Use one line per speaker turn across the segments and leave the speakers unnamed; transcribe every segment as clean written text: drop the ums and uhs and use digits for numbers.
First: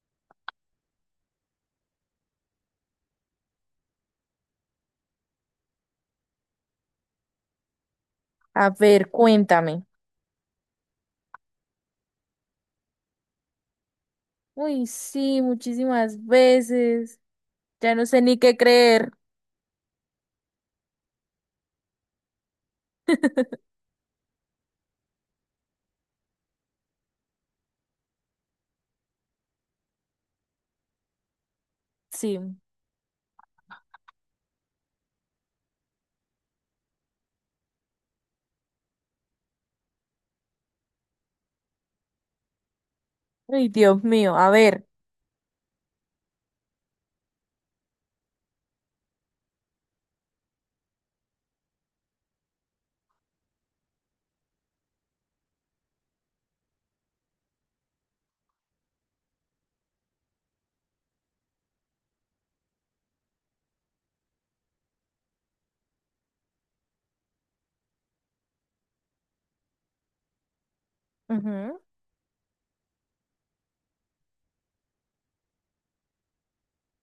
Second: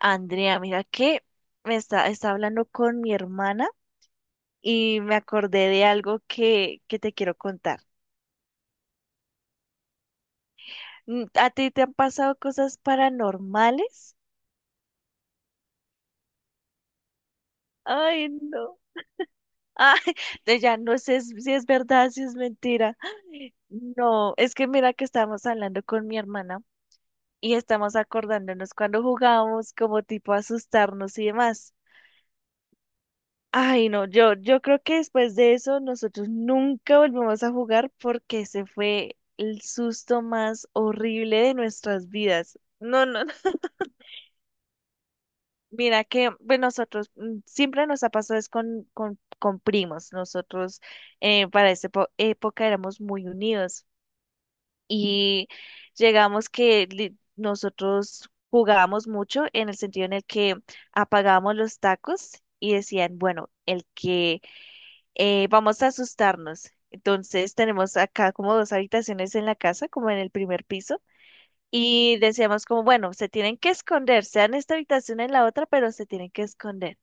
Andrea, mira que me está hablando con mi hermana y me acordé de algo que te quiero contar.
A ver, cuéntame.
¿A ti te han pasado cosas paranormales?
Uy, sí, muchísimas veces. Ya no sé
Ay,
ni qué
no.
creer.
Ay, de ya no sé si es verdad, si es mentira. Ay, no, es que mira que estábamos hablando con mi hermana y estamos acordándonos cuando jugábamos como tipo asustarnos y demás.
Sí.
Ay, no, yo creo que después de eso nosotros nunca volvemos a jugar porque ese fue el susto más horrible de nuestras vidas. No, no, no.
Ay, Dios mío, a ver.
Mira que pues nosotros siempre nos ha pasado es con primos. Nosotros para esa época éramos muy unidos y llegamos que nosotros jugábamos mucho en el sentido en el que apagábamos los tacos y decían, bueno, el que vamos a asustarnos. Entonces tenemos acá como dos habitaciones en la casa, como en el primer piso,
Ujú,
y decíamos como, bueno, se tienen que esconder, sea en esta habitación o en la otra, pero se tienen que esconder.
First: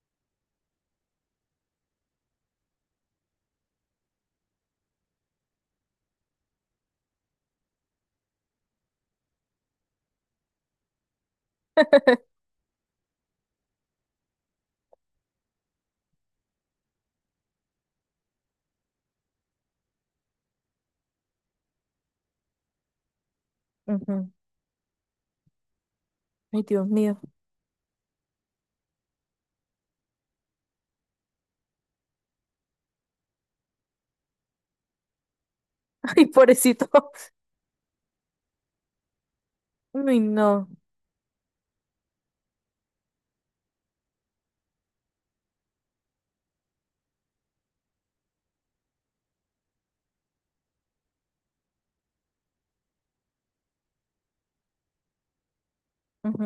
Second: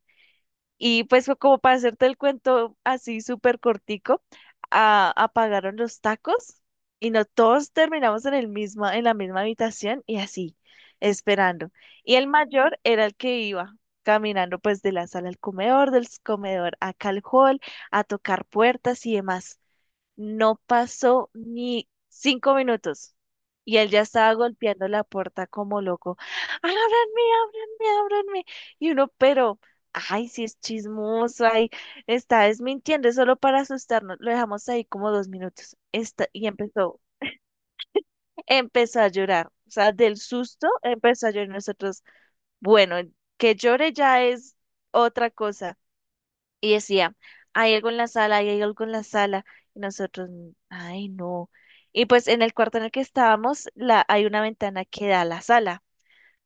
Y pues fue como para hacerte el cuento así súper cortico, apagaron los tacos y no todos terminamos en el mismo, en la misma habitación y así, esperando. Y el mayor era el que iba caminando pues de la sala al comedor, del comedor acá al hall, a tocar puertas y demás. No pasó ni 5 minutos y él ya
ujú.
estaba golpeando la puerta como loco.
Ay,
¡Ábranme,
Dios mío.
ábranme, ábranme! Y uno, pero, ay, si es chismoso, ay, está desmintiendo, es solo para asustarnos. Lo dejamos ahí como 2 minutos.
Ay,
Y
pobrecito.
empezó a llorar. O sea, del
Uy,
susto
no.
empezó a llorar. Nosotros, bueno, que llore ya es otra cosa. Y decía, hay algo en la sala, hay algo en la sala. Y nosotros, ay, no". Y pues en el cuarto en el que estábamos, la, hay una ventana que da a la sala.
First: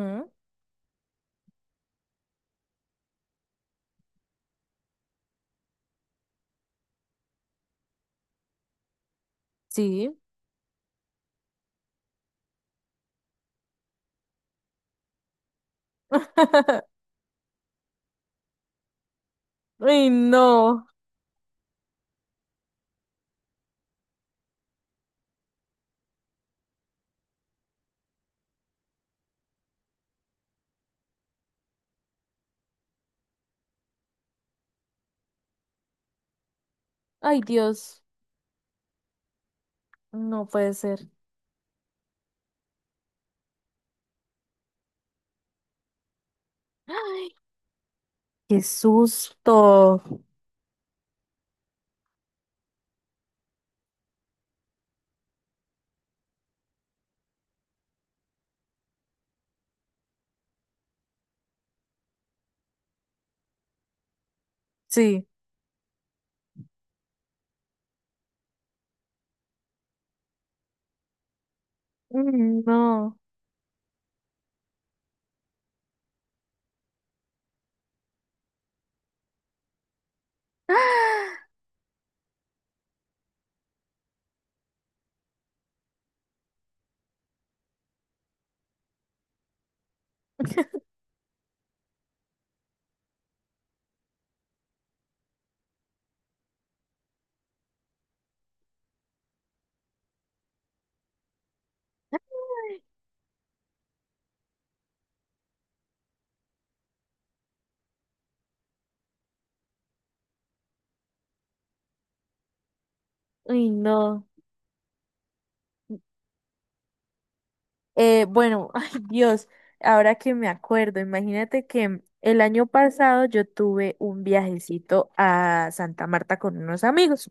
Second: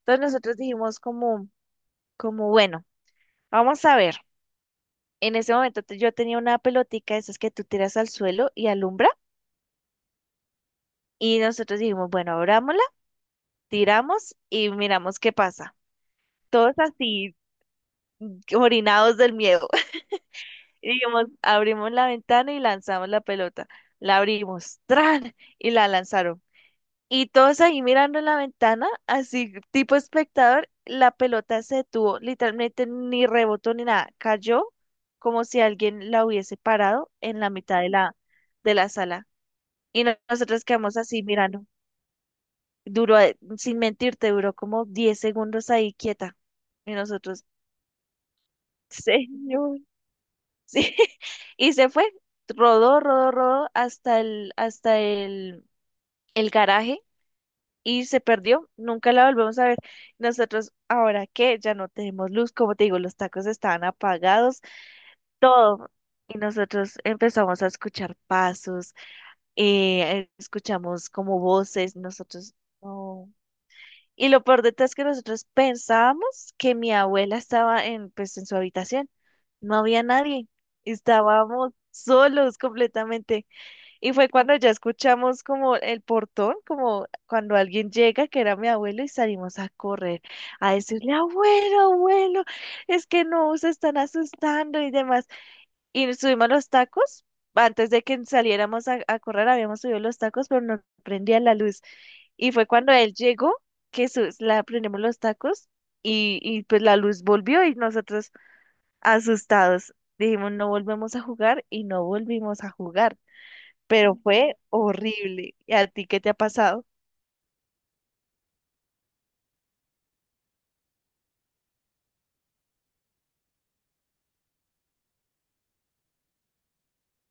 Entonces nosotros dijimos como, bueno, vamos a ver. En ese momento yo tenía una pelotica de esas que tú tiras al suelo y alumbra.
Sí.
Y nosotros dijimos, bueno, abrámosla, tiramos y miramos qué pasa. Todos así, orinados del miedo.
Uy, no.
Y dijimos, abrimos la ventana y lanzamos la pelota. La abrimos, ¡tran! Y la lanzaron. Y todos ahí mirando la ventana, así tipo espectador, la pelota se detuvo, literalmente ni rebotó ni nada, cayó como si alguien la hubiese parado
Ay,
en la mitad de
Dios.
de la sala. Y
No
nosotros
puede
quedamos
ser.
así mirando. Duró, sin mentirte, duró como 10 segundos ahí quieta. Y
Ay,
nosotros,
qué
señor,
susto.
sí. Y se fue, rodó, rodó, rodó hasta el garaje y se perdió, nunca la volvemos a ver. Nosotros, ahora que ya no tenemos luz, como te digo, los tacos estaban apagados,
Sí.
todo. Y nosotros empezamos a escuchar pasos, escuchamos como voces, nosotros
Uy, no.
no. Y lo peor de todo es que nosotros pensábamos que mi abuela estaba en, pues, en su habitación. No había nadie. Estábamos solos completamente. Y fue cuando ya escuchamos como el portón, como cuando alguien llega, que era mi abuelo, y salimos a correr a decirle, abuelo, abuelo, es que no, se están asustando y demás. Y nos subimos los tacos. Antes de que saliéramos a correr, habíamos subido los tacos, pero no prendía la luz. Y fue cuando él llegó que la prendimos los tacos y pues la luz volvió y nosotros asustados dijimos, no volvemos a jugar y no volvimos a jugar,
Uy,
pero
no.
fue horrible. ¿Y a ti qué te ha pasado?
Bueno, ay Dios, ahora que me acuerdo, imagínate que el año pasado yo tuve un viajecito a Santa Marta con unos amigos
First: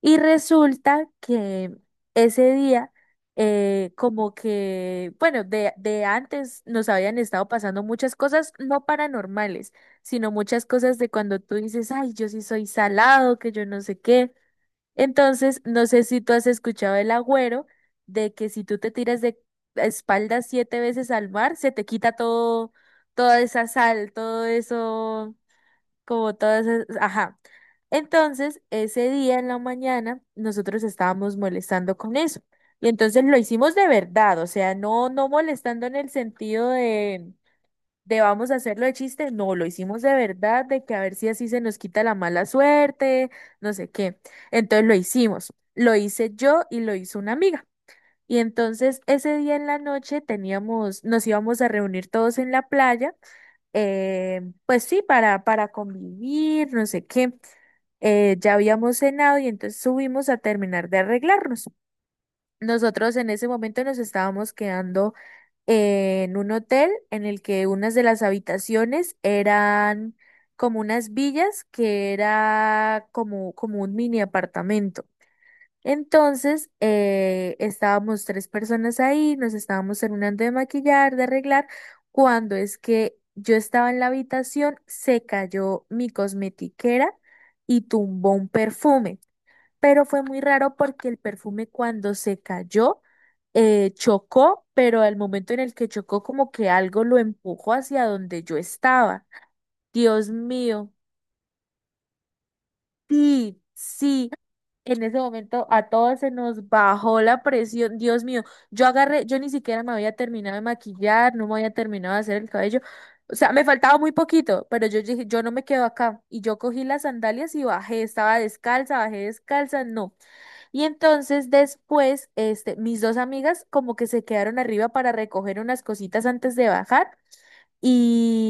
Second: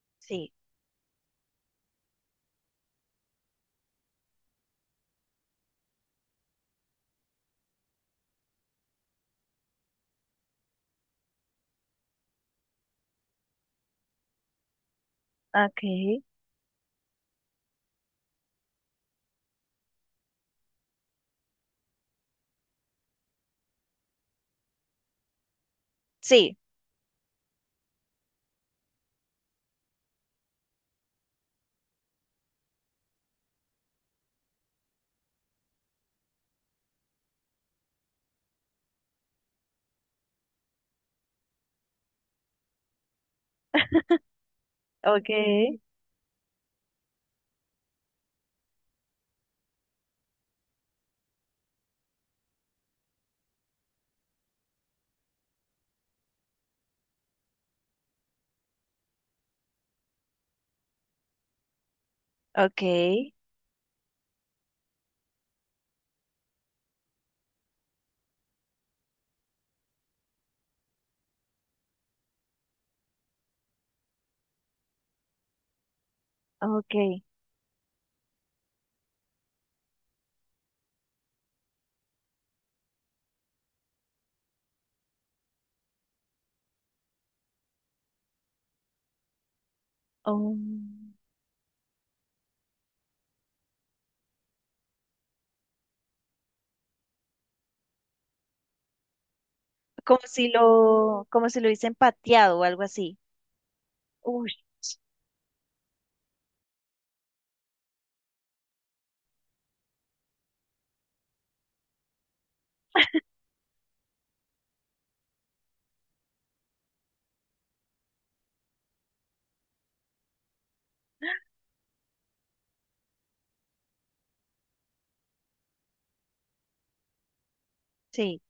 y
Sí.
resulta que ese día, como que, bueno, de antes nos habían estado pasando muchas cosas no paranormales, sino muchas cosas de cuando tú dices, ay, yo sí soy salado, que yo no sé qué. Entonces, no sé si
Okay.
tú has escuchado el agüero de que si tú te tiras de espaldas siete veces al mar, se te quita todo, toda esa sal, todo eso, como
Sí.
todas esas, ajá. Entonces, ese día en la mañana, nosotros estábamos molestando con eso. Y entonces lo hicimos de verdad, o sea, no, no molestando en el sentido de vamos a hacerlo de chiste, no, lo hicimos de verdad, de que a ver si así se nos quita la mala suerte, no sé qué. Entonces lo hicimos,
Okay.
lo hice yo y lo hizo una amiga. Y entonces ese día en la noche teníamos, nos íbamos a reunir todos en la playa, pues sí, para convivir, no sé qué. Ya habíamos cenado y entonces subimos a terminar de arreglarnos. Nosotros en
Okay.
ese momento nos estábamos quedando en un hotel en el que unas de las habitaciones eran como unas villas que era como, un mini apartamento. Entonces,
Okay.
estábamos tres personas ahí, nos estábamos terminando de maquillar, de arreglar, cuando es que yo estaba en la habitación, se cayó mi cosmetiquera y tumbó un perfume, pero fue muy
Oh,
raro, porque el perfume cuando se cayó chocó, pero al momento en el que chocó como que algo lo empujó hacia donde yo estaba.
como
Dios
si
mío,
lo, como si lo hubiesen pateado o algo así.
sí, sí.
Uy.
En ese momento a todos se nos bajó la presión. Dios mío, yo agarré, yo ni siquiera me había terminado de maquillar, no me había terminado de hacer el cabello. O sea, me faltaba muy poquito, pero yo dije, yo no me quedo acá. Y yo cogí las sandalias y bajé, estaba descalza, bajé descalza, no. Y entonces después, este, mis dos amigas como que se quedaron arriba para recoger unas cositas antes de bajar.
Sí.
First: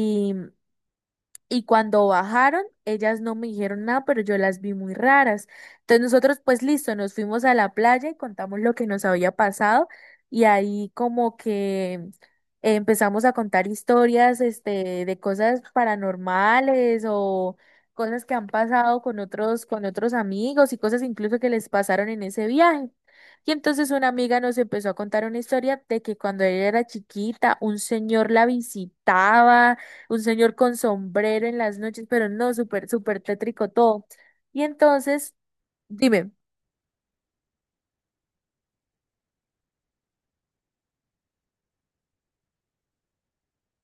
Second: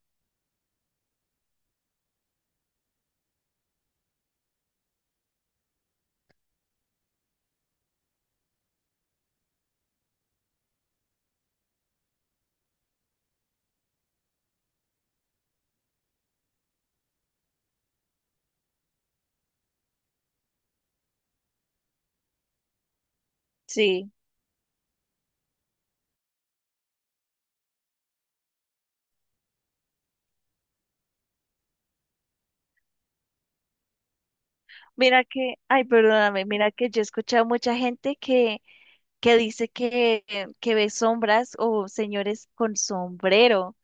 Y cuando bajaron, ellas no me dijeron nada, pero yo las vi muy raras. Entonces nosotros, pues listo, nos fuimos a la playa y contamos lo que nos había pasado, y ahí como que empezamos a contar historias, este, de cosas paranormales o cosas que han pasado con otros, amigos y cosas incluso que les pasaron en ese viaje. Y entonces una
Sí.
amiga nos empezó a contar una historia de que cuando ella era chiquita, un señor la visitaba, un señor con sombrero en las noches, pero no, súper, súper tétrico todo. Y
Mira
entonces,
que, ay,
dime.
perdóname, mira que yo he escuchado mucha gente que dice que ve sombras o señores con sombrero.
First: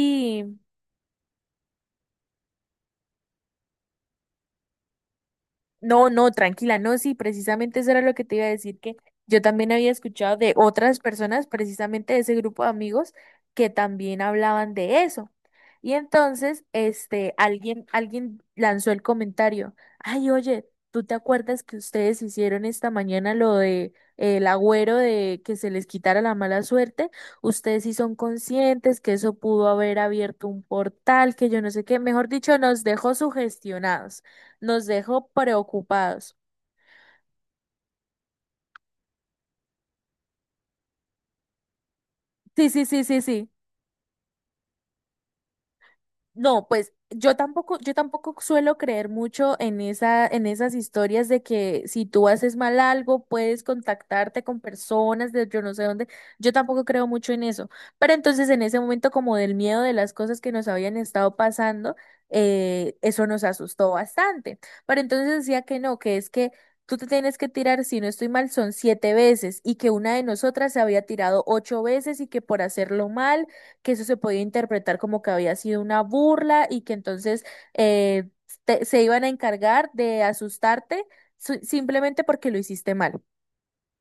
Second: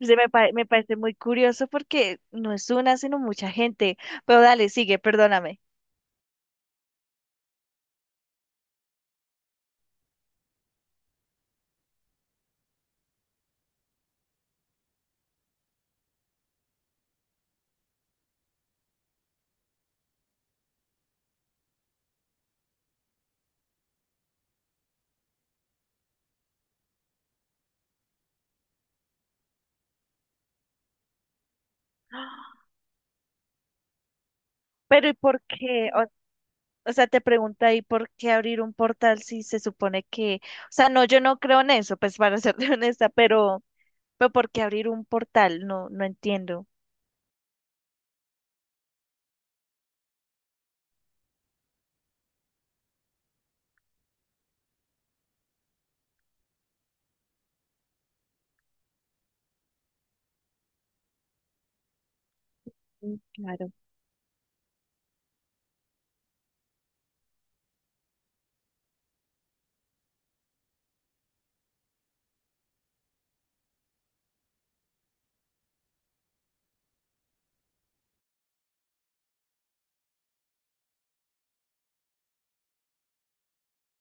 Se me, pa- me parece muy curioso porque no es una, sino mucha gente. Pero dale, sigue, perdóname.
No, no, tranquila, no, sí, precisamente eso era lo que te iba a decir, que yo también había escuchado de otras personas, precisamente de ese grupo de amigos, que también hablaban de eso. Y entonces, este, alguien lanzó el comentario, ay, oye, ¿tú te acuerdas que ustedes hicieron esta mañana lo de el agüero de que se les quitara la mala suerte? Ustedes sí son conscientes que eso pudo haber abierto un portal, que yo no sé qué, mejor dicho, nos dejó sugestionados, nos
Pero ¿y
dejó
por qué?
preocupados.
O sea, te pregunta, ahí por qué abrir un portal si se supone que, o sea, no, yo no creo en eso, pues para
Sí,
serte
sí, sí,
honesta,
sí, sí.
pero ¿por qué abrir un portal? No, no
No,
entiendo.
pues yo tampoco suelo creer mucho en esa, en esas historias de que si tú haces mal algo, puedes contactarte con personas de yo no sé dónde. Yo tampoco creo mucho en eso. Pero entonces en ese momento, como del miedo de las cosas que nos habían estado pasando,
Mm,
eso nos
claro.
asustó bastante. Pero entonces decía que no, que es que tú te tienes que tirar, si no estoy mal, son siete veces, y que una de nosotras se había tirado ocho veces, y que por hacerlo mal, que eso se podía interpretar como que había sido una burla, y que entonces eh, se iban a encargar de asustarte, simplemente porque lo hiciste mal.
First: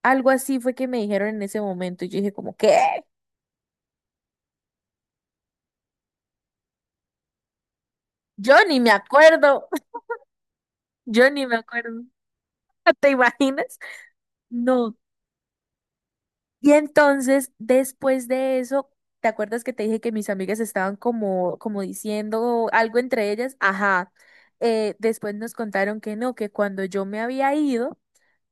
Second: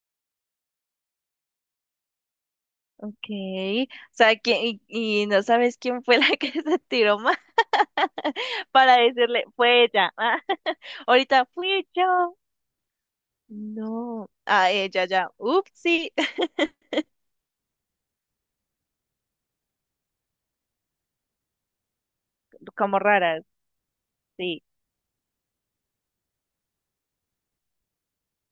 Algo así fue que me dijeron en ese momento, y yo dije como, ¿qué?
Okay. O sea, ¿quién, y no sabes quién fue la que se tiró más?
Yo ni me
Para decirle,
acuerdo,
fue ella. Ah,
yo ni
ahorita
me
fui
acuerdo,
yo.
¿te imaginas?
No, ah,
No.
ella ya, upsí.
Y entonces, después de eso, ¿te acuerdas que te dije que mis amigas estaban como, diciendo algo
Como
entre
raras,
ellas? Ajá.
sí.
Después nos contaron que no, que cuando yo me había ido,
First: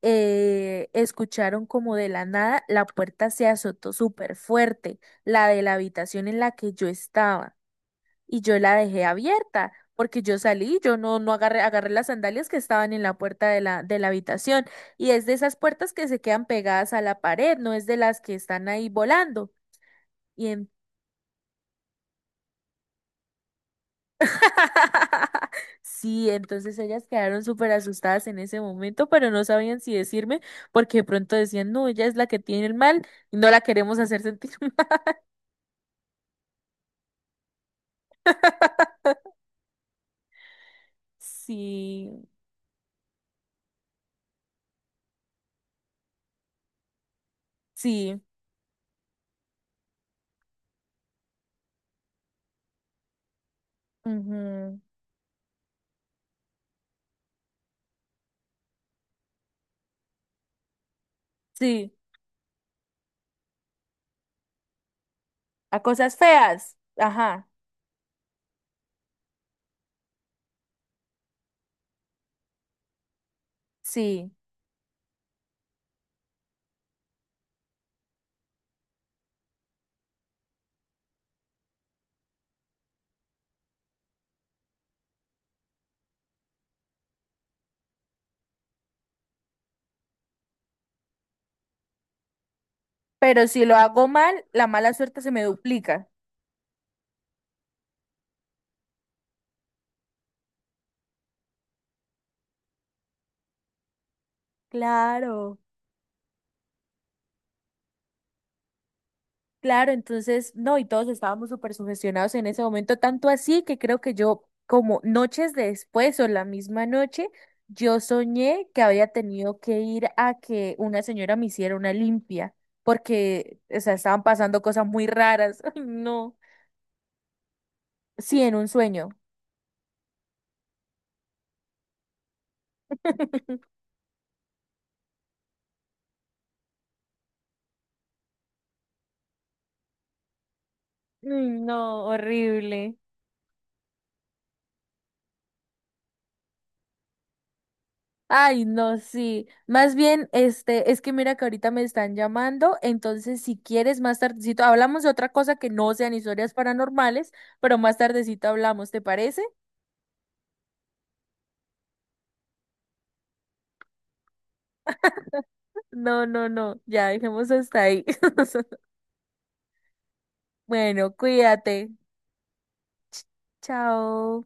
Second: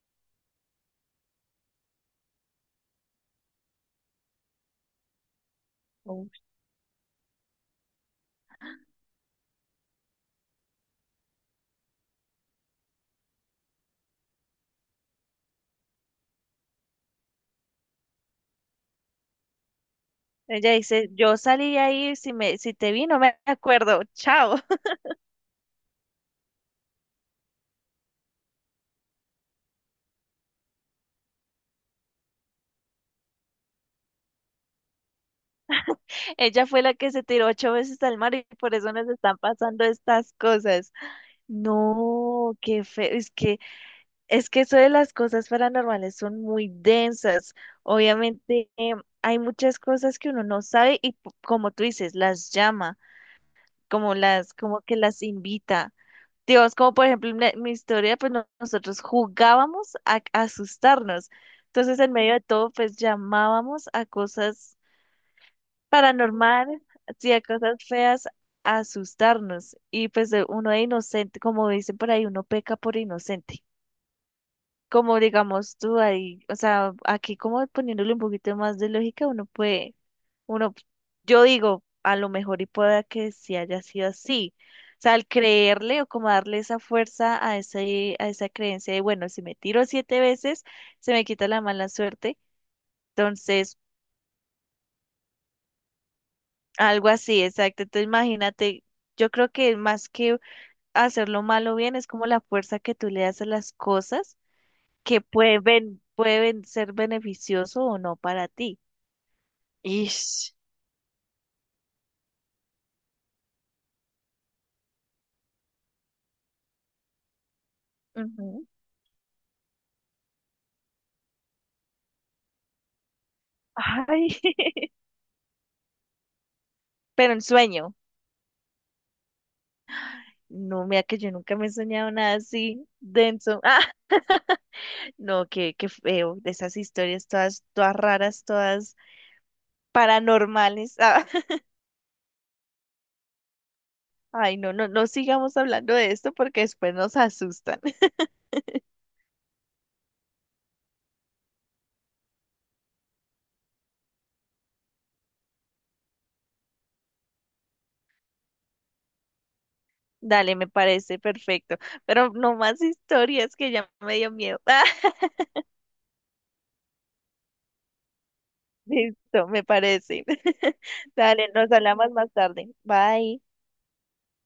escucharon como de la nada la puerta se azotó súper fuerte, la de la habitación en la que yo estaba, y yo la dejé abierta, porque yo salí, yo no agarré, las sandalias que estaban en la puerta de la, habitación, y es de esas puertas que se quedan pegadas a la pared, no es de las que están ahí volando. Y
Ella dice, yo salí ahí, si te vi, no me acuerdo, chao.
sí, entonces ellas quedaron súper asustadas en ese momento, pero no sabían si decirme, porque de pronto decían, no, ella es la que tiene el mal y no la queremos hacer sentir mal.
Ella fue la que se tiró ocho veces al mar y por eso nos están pasando estas cosas.
Sí,
No, qué feo, es que eso de las cosas paranormales son muy densas.
sí,
Obviamente, hay muchas cosas que uno no sabe y como tú dices, las llama, como las,
ujú,
como que las invita. Dios, como por ejemplo en mi historia, pues nosotros jugábamos a asustarnos.
sí,
Entonces, en medio de todo, pues llamábamos a cosas
a cosas feas.
paranormales, sí, a
Ajá.
cosas feas, a asustarnos. Y pues uno de inocente, como dicen por ahí, uno peca por inocente,
Sí,
como digamos tú ahí, o sea, aquí como poniéndole un poquito más de lógica, uno puede, uno, yo digo, a lo mejor y pueda que sí haya sido así. O sea, al creerle o como darle esa fuerza a ese, a esa creencia de, bueno, si me tiro siete veces, se me quita la mala suerte.
pero si lo
Entonces,
hago mal, la mala suerte se me duplica.
algo así, exacto. Entonces, imagínate, yo creo que más que hacerlo mal o bien, es como la fuerza que tú le das a las cosas, que
Claro.
pueden, pueden ser beneficioso o no para ti.
Claro, entonces,
Ish.
no, y todos estábamos súper sugestionados en ese momento, tanto así que creo que yo, como noches después o la misma noche, yo
Ujú.
soñé que había tenido que ir a que una señora me hiciera una limpia, porque, o sea, estaban
Ay,
pasando cosas muy raras. Ay, no.
pero en sueño.
Sí, en un sueño.
No, mira que yo nunca me he soñado nada así denso. Ah, no, qué, qué feo. De esas historias todas, todas raras, todas paranormales. Ah,
Ay, no, horrible.
ay, no, no, no sigamos hablando de esto porque después nos asustan.
Ay, no, sí. Más bien, este, es que mira que ahorita me están llamando, entonces si quieres más tardecito hablamos de otra cosa que no sean historias paranormales, pero más tardecito hablamos, ¿te parece?
Dale, me parece perfecto. Pero no más historias que ya me dio miedo. Ah,
No, no, no, ya dejemos hasta ahí.
listo, me parece.
Bueno,
Dale, nos
cuídate.
hablamos más tarde.
Ch-
Bye.
Chao.